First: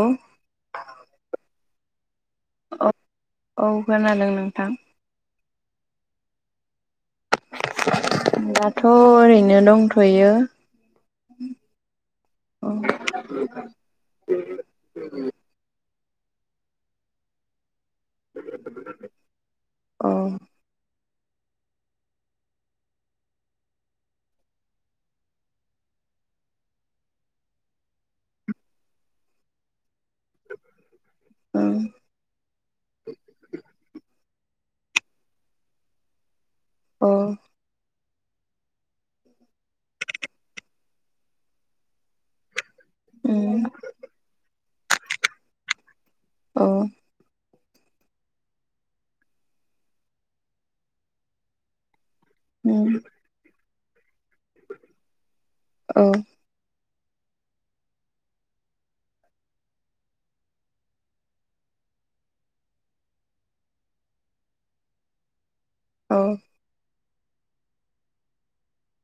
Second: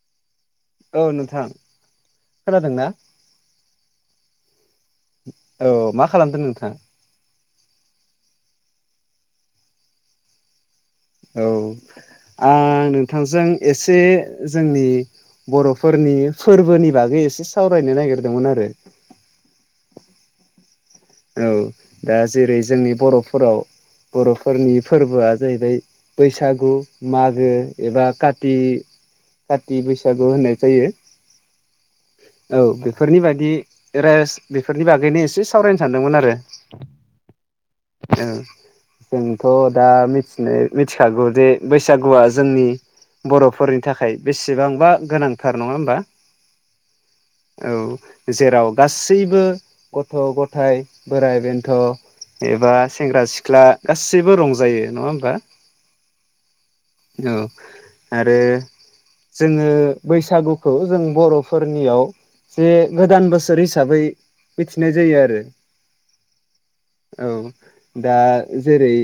औ औ नोंथां खोनादोंना औ औ खोनादों नोंथां। औ मा खालामदों नोंथाङा? दाथ' ओरैनो दंथयो। औ औ आं नोंथांजों एसे जोंनि बर' फोरनि फोरबोनि बागै एसे सावरायनो नागिरदोंमोन आरो अह औ दा जेरै जोंनि बर'फोराव बरफोरनि फोरबोआ जाहैबाय बैसागु मागो एबा काथि बै सागु होननाय जायो औ औ बेफोरनि बादि रेज बेफोरनि बागैनो एसे सावरायनो सानदोंमोन आरो औ। औ। जोंथ' दा मिथिनो मिथिखागौ जे बैसागुआ जोंनि। बर'फोरनि थाखाय बेसेबांबा गोनांथार नङा होमबा। औ औ जेराव गासैबो गथ गथाय बोराइ बेन्थ एबा सेंग्रा सिख्ला गासैबो रंजायो नङा होमबा औ आरो जोंङो बैसागुखौ जों बरफोरनियाव जे गोदान बोसोर हिसाबै मिथिनाय जायो आरो। औ। औ दा जेरै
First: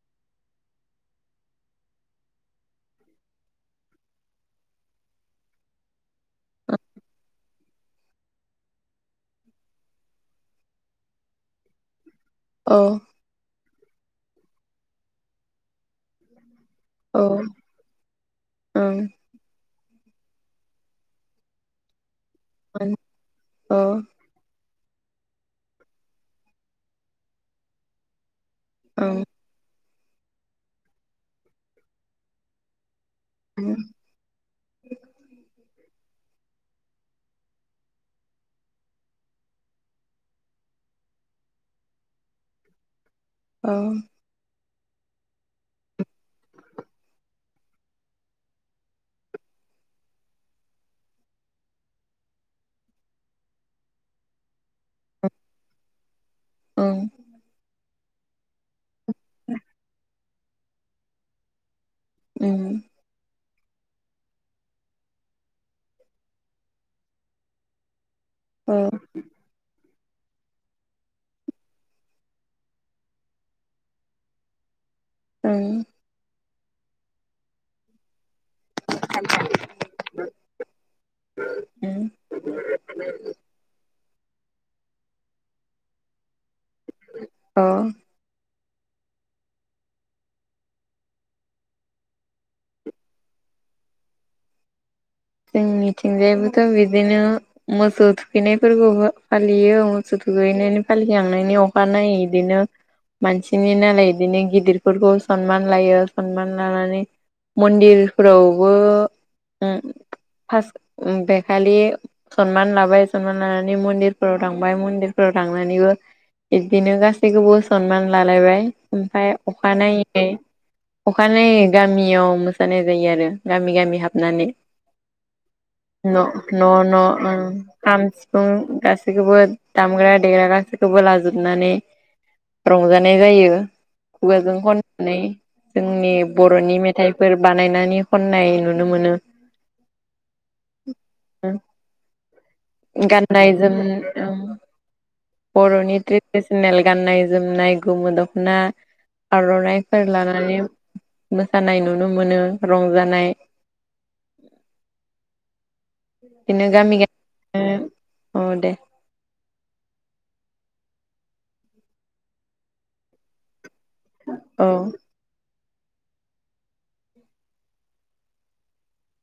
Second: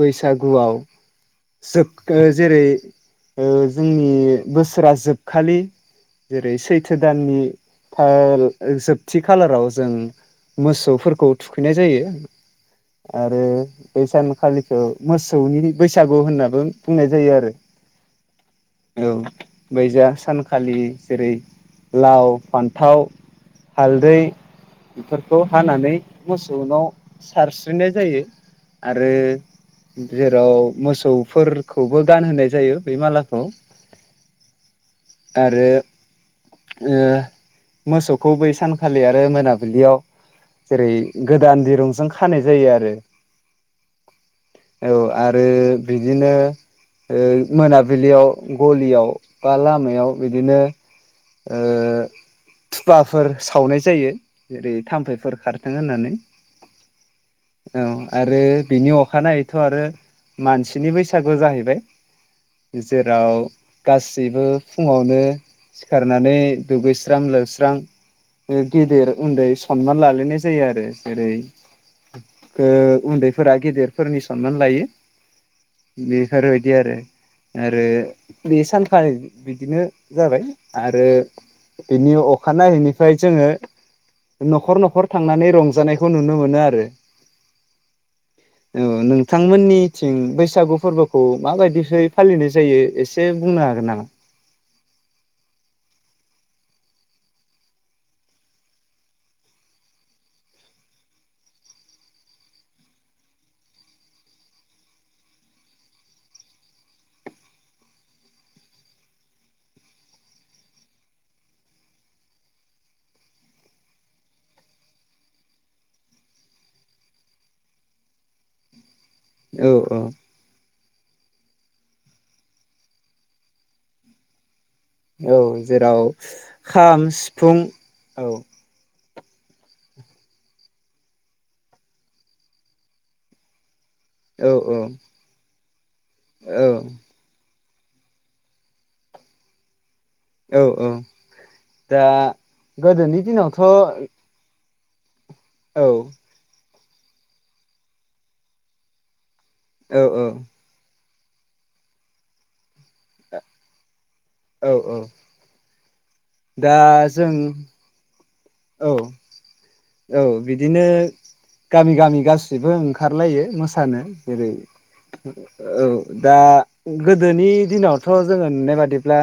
बैसागुआव। सोग जेरै जोंनि बोसोरा जोबखालि जेरै सैथो दाननि जोबथि खालाराव जों मोसौफोरखौ थुखैनाय जायो आरो बे सानखालिखौ मोसौनि बैसागु होननाबो बुंनाय जायो आरो बैजा सानखालि जेरै लाव फान्थाव हालदै बेफोर बे खौ हानानै मोसौनाव सारस्रिनाय जायो आरो। जेराव मोसौफोरखौबो गानहोनाय जायो बै मालाखौ आरो। ओ मोसौखौ बै सानखालि आरो मोनाबिलियाव। जेरै गोदान दिरुंजों खानाय जायो आरो। औ। औ आरो बिदिनो ओ मोनाबिलियाव गलियाव बा लामायाव बिदिनो ओ थुफवाफोर सावनाय जायो जेरै। थाम्फैफोर खारथों होननानै ओं औ आरो बिनि अखानायैथ' आरो मानसिनि बैसागु जाहैबाय। बिसेेराव। गासैबो फुङावनो सिखारनानै दुगैस्रां लोबस्रां औ ओं गेदेर उन्दै सनमान लालायनाय जायो आरो जेरै। ओ उन्दैफोरा गेदेरफोरनि सनमान लायो। ओं। ओरैबायदि आरो बे सानफा बिदिनो जाबाय आरो बेनि उम अखानायैनिफ्राय जोङो न'खर न'खर थांनानै रंजानायखौ नुनो मोनो आरो। अ। औ नोंथांमोननिथिं बैसागु फोरबोखौ माबायदियै फालिनाय जायो एसे बुंनो जागोन नाला। जों मिथिंनायाबोथ बिदिनो मोसौ थुखैनायफोरखौबो फालियो मोसौ थुगैनायनि फालिखांनायनि अखा नायै बिदिनो। मानसिनि नालाय बिदिनो गिदिरफोरखौ सनमान लायो सनमान लानानै मन्दिरफोरावबो उम फास उ बेखालि सनमान लाबाय सनमान लानानै मन्दिरफोराव थांबाय मनदिर। [inaudible] थांनानैबो बिदिनो गासैखौबो सनमान लालायबाय ओमफाय औ औ अखानायै। अखानायै गामियाव मोसानाय जायो आरो गामि गामि हाबनानै । औ जेराव न न' खाम न' ओम सिफुं खाम, औ सिफुं गासै गासैखौबो दामग्रा देग्रा गासैखौबो लाजोबनानै रंजानाय जायो । औ खुगाजों औ खननानै जोंनि औ बर'नि मेथाइफोर बानायनानै खननाय नुनो मोनो । औ औ दा गोदोनि गाननाय जोम दिनावथ' बर'नि औ ट्रेडिसनेल गाननाय जोमनाय गोमो दख'ना आरनाय फोर औ लानानै मोसानाय नुनो मोनो रंजानाय । औ औ । बिनो गामि गामि [unintelligible] औ दे । औ बिदिनो गामि गामि गासिबो ओंखारलायो मो सानो जेरै औ औ दा गोदोनि दिनावथ' जोङो नुनाय बादिब्ला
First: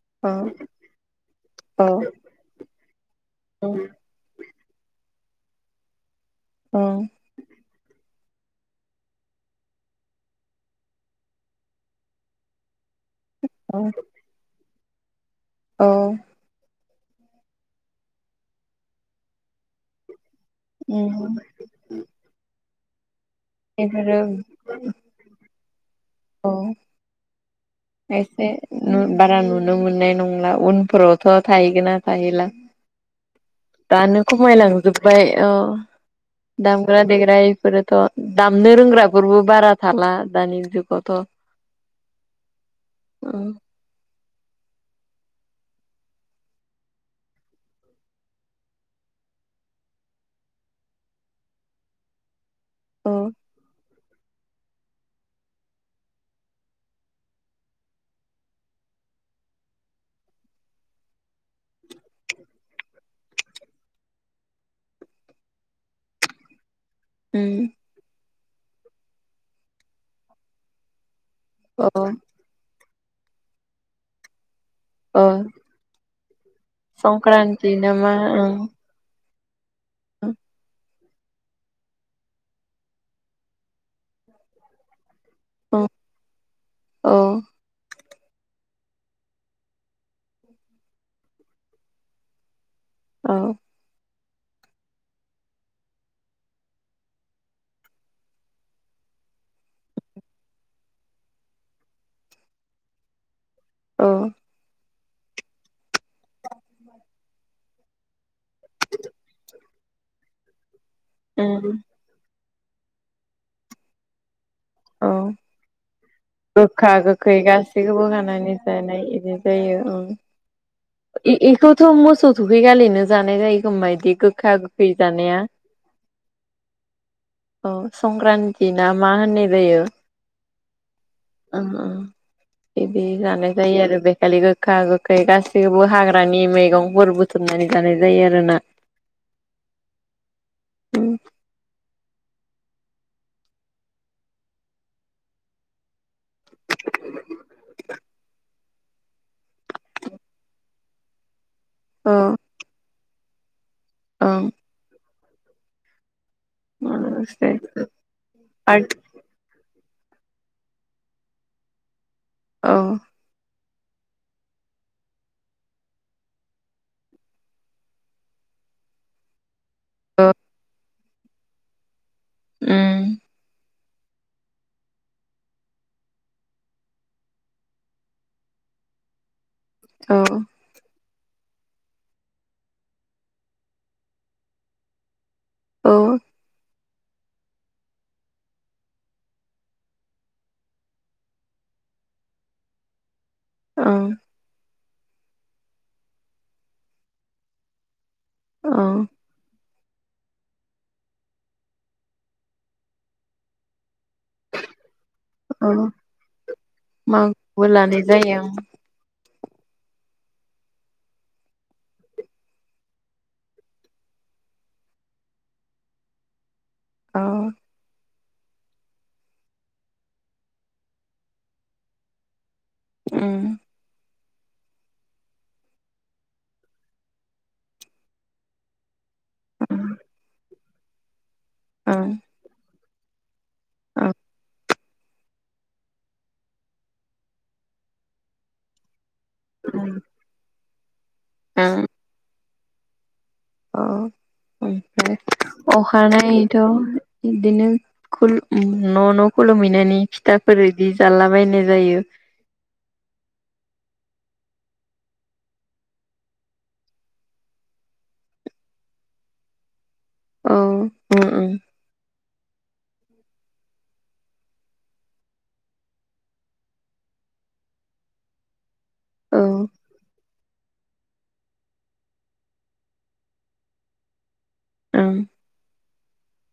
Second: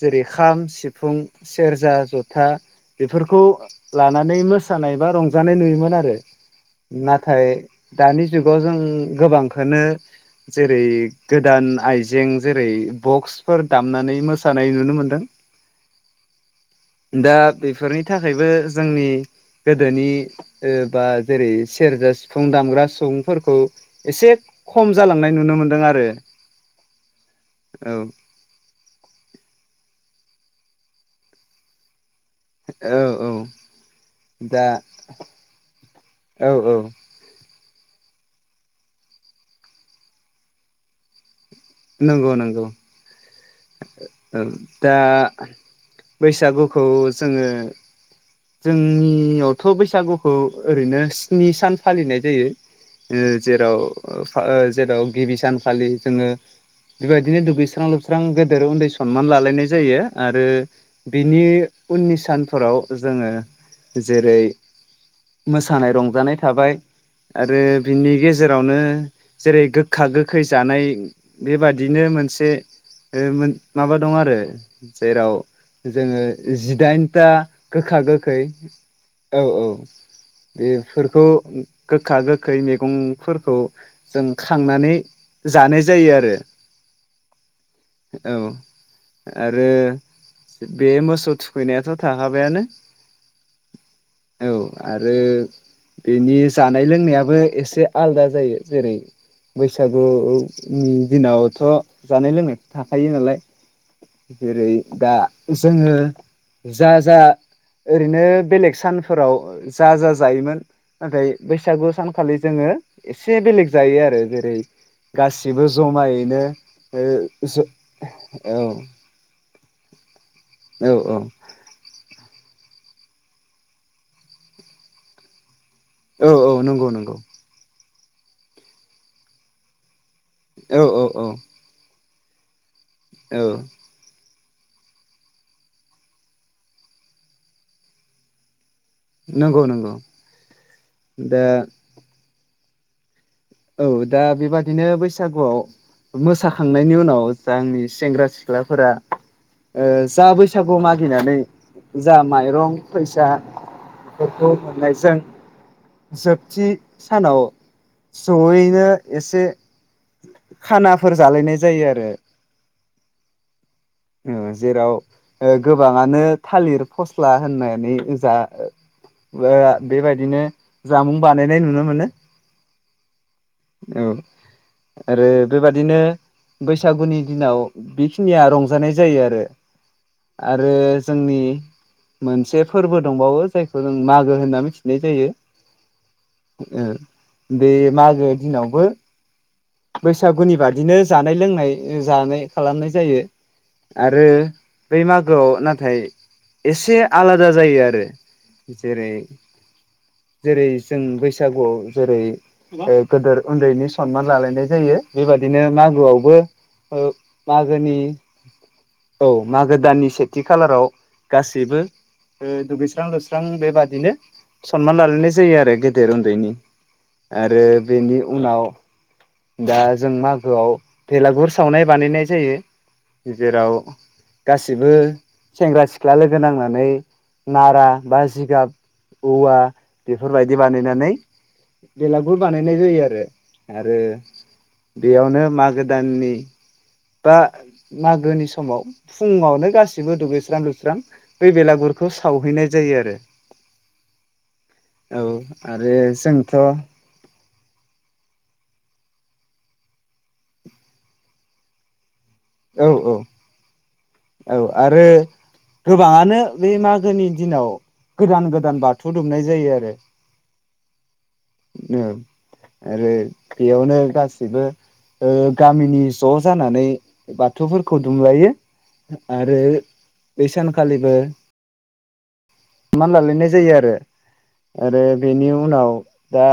जेरै औ खाम, सिफुं, औ सेरजा, जथा बेफोरखौ लानानै मो मोसानाय बा रंजानाय नुयोमोन आरो औ नाथाय दानि जुगाव जों गोबांखौनो जेरै गोदान आइजें जेरै बक्सफोर औ दामनानै मोसानाय नुनो मोन्दों । औ । दा बेफोरनि थाखायबो जोंनि गोदोनि ओ बा जेरै सेरजा, सिफुं दामग्रा सुबुं फोरखौ बेफोरो एसे खम जालांनाय नुनो मोनदों आरो । औ दा एसे नु बारा नुनो मोननाय नङ उनफोरावथ' थायोैगोना थाहैला औ औ । दानो दा खमायलांजोबबाय अ औ औ दामग्रा देग्रा इफोरो थ' दामनो रोंग्राफोरबो बारा थाला दानि जुगावथ' नंगौ नंगौ । औ । औ दा बैसागुखौ जोङो जोंनियावथ' बैसागुखौ ओरैनो स्नि सान फालिनाय जायो औ । ओ जेराव [unintelligible] जेराव गिबि सानखालि जोङो बेबायदिनो दुगैस्रां लोब [unintelligible] गेदेर उन्दै सनमान लालायनाय जायो आरो बिनि उननि सानफोराव ज जोङो जेरै मोसानाय रंजानाय थाबाय आरो बिनि गेजेरावनो जेरै गोखा गोखै जानाय । बेबादिनो मोनसे ओ माबा दं आरो । औ जेराव जोङो जिदाइनथा संक्रान्ति गोखा नामा गोखै औ औ औ बे फोरखौ गोखा गोखै मैगं'फोरखौ जों खांनानै जानाय औ जायो आरो औ औ । आरो बे मोसौ थुखैनायाथ' थाखाबायानो । औ । औ आरो बेनि जानाय लोंनायाबो एसे आलदा जायो जेरै बैसागुनि दिनावथ' जानाय लोंनायखौ थाखायो नालाय औ जेरै दा जोङो जा जा ओरैनो बेलेग सानफोराव जा जा जायोमोन नाथाय बैसागु सानखालि जोङो एसे बेलेग जायो आरो जेरै औ गासिबो जमायैनो गोखा गोखै गासैखौबो खानानै जानाय बिदि जायो। औ औ औ एखौथ' मोसौ दुगैखालिनो जानाय जायोखोमबा बिदि गोखा गोखै जानाया। औ औ नंगौ नंगौ। औ संक्रान्ति ना मा होननाय जायो। औ औ औ। ओं ओं बिदि जाना औ जायो आरो बेखलि ग- गोखा गोखै गासैखौबो हाग्रानि मैगंफोर बुथुमनानै जानाय जायो आरो ना। नंगौ नंगौ दा। औ दा बेबादिनो बैसागुआव मोसाखांनायनि उनाव ज आंनि सेंग्रा सिख्ला सिख्लाफोरा जा बैसागु मागिनानै औ जा माइरं ओं फैसाफोरखौ मोननायजों जोबथि सानाव लोगोसे जयैनो आरो एसे खानाफोर जालायनाय जायो आरो। औ। जेराव गोबाङानो थालिर फस्ला होननानै जा औ बेबायदिनो जामुं बानायनाय नुनो मोनो। ओम। औ। आरो बेबादिनो बैसागुनि दिनाव बेखिनिया रंजानाय जायो आरो। औ आरो जोंनि मोनसे फोरबो दंबावो जायखौ जों मागो होनना मिथिनाय जायो। औ। बे मागो दिनावबो बैसागुनि बादिनो जानाय लोंनाय जानाय खालामनाय जायो। ओं आरो बै मागोआव नाथाय एसे आलादा जायो आरो। औ जेरै जेरै जों बैसागुआव जेरै गदेर उन्दैनि सनमान लालायनाय जायो। बेबादिनो औ मागोआवबो मागोबो मागोनि लानाय जायो औ मागो दाननि सेथि खालाराव गासैबो दुगैस्रां लुस्रां बेबादिनो सनमान लालायनाय जायो आरो गेदेर उन्दैनि औ आरो बेनि उनाव दा जों मागोआव बेलागुर सावनाय बानायनाय जायो। उम जेराव गाैबो सेंग्रा सिख्ला लोगो नांनानै नारा बा जिगाब औवा ओं बेफोरबायदि बानायनानै ओं बेलागुर बानायनाय जायो आरो आरो बेयावनो मागो दाननि बा मागोनि समाव फुङावनो ओं गासिबो दुगैस्रां लुस्रां बे बेलागुरखौ सावहैनाय जायो आरो अ। ओमफ्राय औ आरो जोंथ' अखानायैथ' बिदिनो खुलुम न' न' खुलुमहैनानै फिथाफोर इदि जाला बायनाय जायो। औ औ औ आरो गोबाङानो बे मागोनि दिनाव गोदान गोदान बाथौ दुमनाय जायो आरो। औ ओम ओम। आरो बेयावनो गासैबो गामिनि ज' जानानै बाथौफोरखौ दुमलायो औ आरो बै सानखालिबो माना लिरनाय जायो आरो आरो ओं बेनि उनाव दा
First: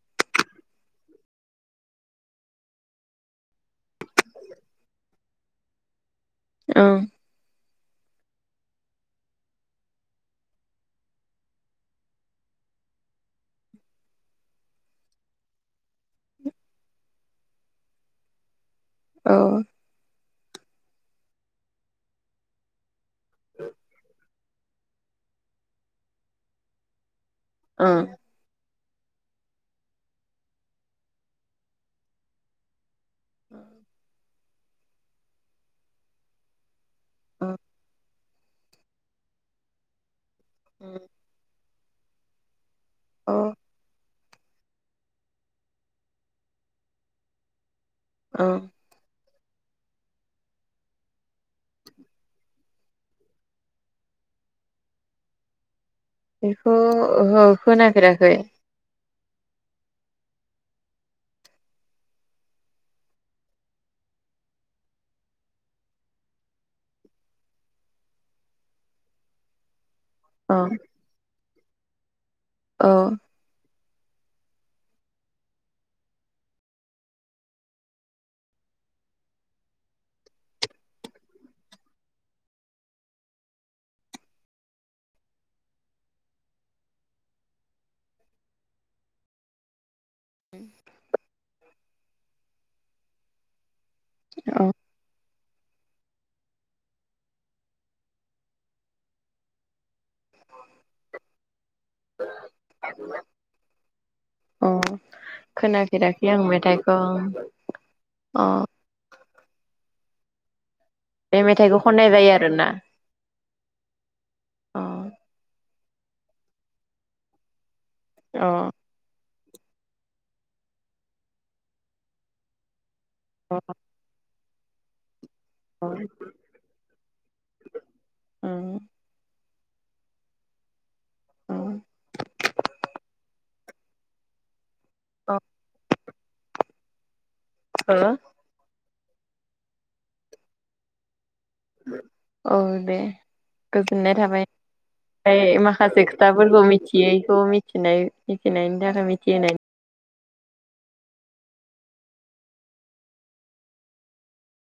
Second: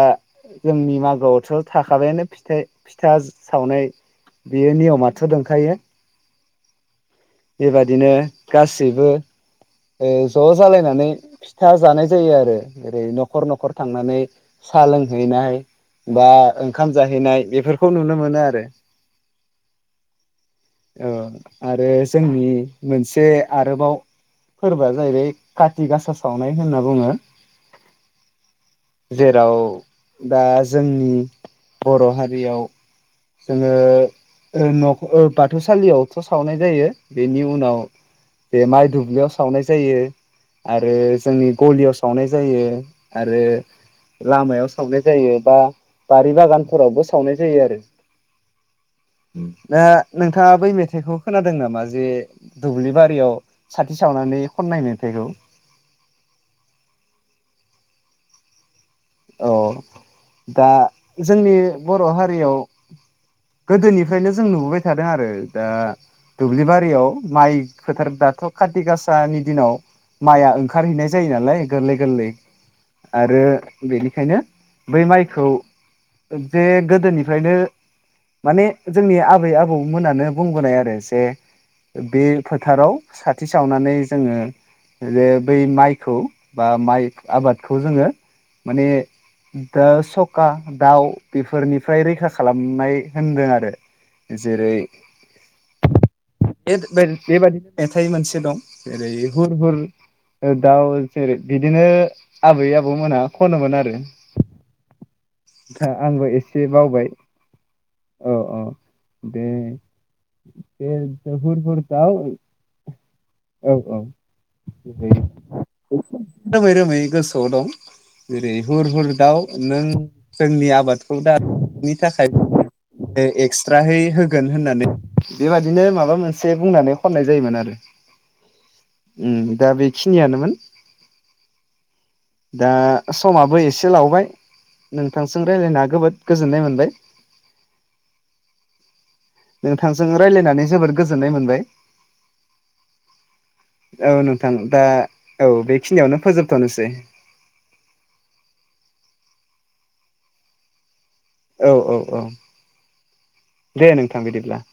जोंनि मागोआवथ' थाखाबायानो फिथाइ फिथा सावनाय बेयो नियम' । थु दुंखायो ओं बेबादिनो गासैबो ओ ज' जालायनानै फिथा जानाय जायो आरो ओरै न'खर न'खर थांनानै साहा लोंहैनाय बा ओंखाम जाहैनाय बेफोरखौ नुनो मोनो आरो। औ । औ आरो जोंनि मोनसे आरोबाव । फोरबोआ जाहैबाय काति गासा सावनाय होनना बुङो। ओं जेराव दा जोंनि बर' हारियाव जोङो । ओ न'ओ बाथौसालियावथ' सावनाय जायो बेनि अ उनाव एमाइ धुबलियाव सावनाय जायो आरो जोंनि गलियाव सावनाय जायो अ आरो लामायाव सावनाय जायो बा बारि बागानफोरावबो सावनाय जायो आरो औ । दा नोंथाङा बै मेथाइखौ खोनादों नामा जे दुब्लि बारियाव सा सावनानै खननाय मेथाइगौ बेखौ ओहो खोनाफेराखै । औ दा जोंनि बर' हारियाव गोदोनिफ्रायनो जों नुबोबाय थादों आरो दा दुब्लि बारियाव माइ फो दाथ' खारथिगासानि दिनाव माइआ अ ओंखारहैनाय जायो नालाय गोरलै गोरलै औ आरो बेनिखायनो बै माइखौ जे गोदोनिफ्रायनो माने जोंनि आबै आबौमोनानो बुंबोनाय आरो जे ओ बे फोथाराव साथि सावनानै जोङो जे बै माइखौ बा माइ आबादखौ जोङो माने दा सखा दाउ बेफोरनिफ्राय रैखा खालामनाय होनदों आरो अ जेरै बेबाददिनो मेथाइ मोनसे दं जेरै हुर हुर ओ दाउ जेरै बिदिनो आबै आबौमोना खनोमोन आरो दा खोनाफेराखै आंबो आं एसे मेथाइखौ बावबाय औ औ अ । बे बे हुर हुर मेथाइखौ खननाय दाव जायो आरोना औ औ अ बे रोमै रोमै गोसोआव दं जेरै अ हुर हुर दाउ नों जोंनि आबादखौ दानि थाखाय । ओ अ एक्सट्राहै होगोन होननानै बेबादिनो माबा मोनसे बुंनानै खननाय जायोमोन आरो ओं उम दा बेखिनियानोमोन ओं दा समाबो एसे लावबाय अ नोंथांजों रायजलायना जोबोद गोजोननाय मोनबाय। हो नोंथांजों रायलायनानै जोबोर गोजोन औ दे गोजोननाय औ थाबाय नोंथां दा । औ ओमफ्राय माखासे बेखिनियावनो खोथाफोरखौ फोजोबथ'नोसै मिथियैखौ मि मिथिनायनि थाखाय मिथिहोनाय औ औ औ दे नोंथां बिदिब्ला । [inaudible]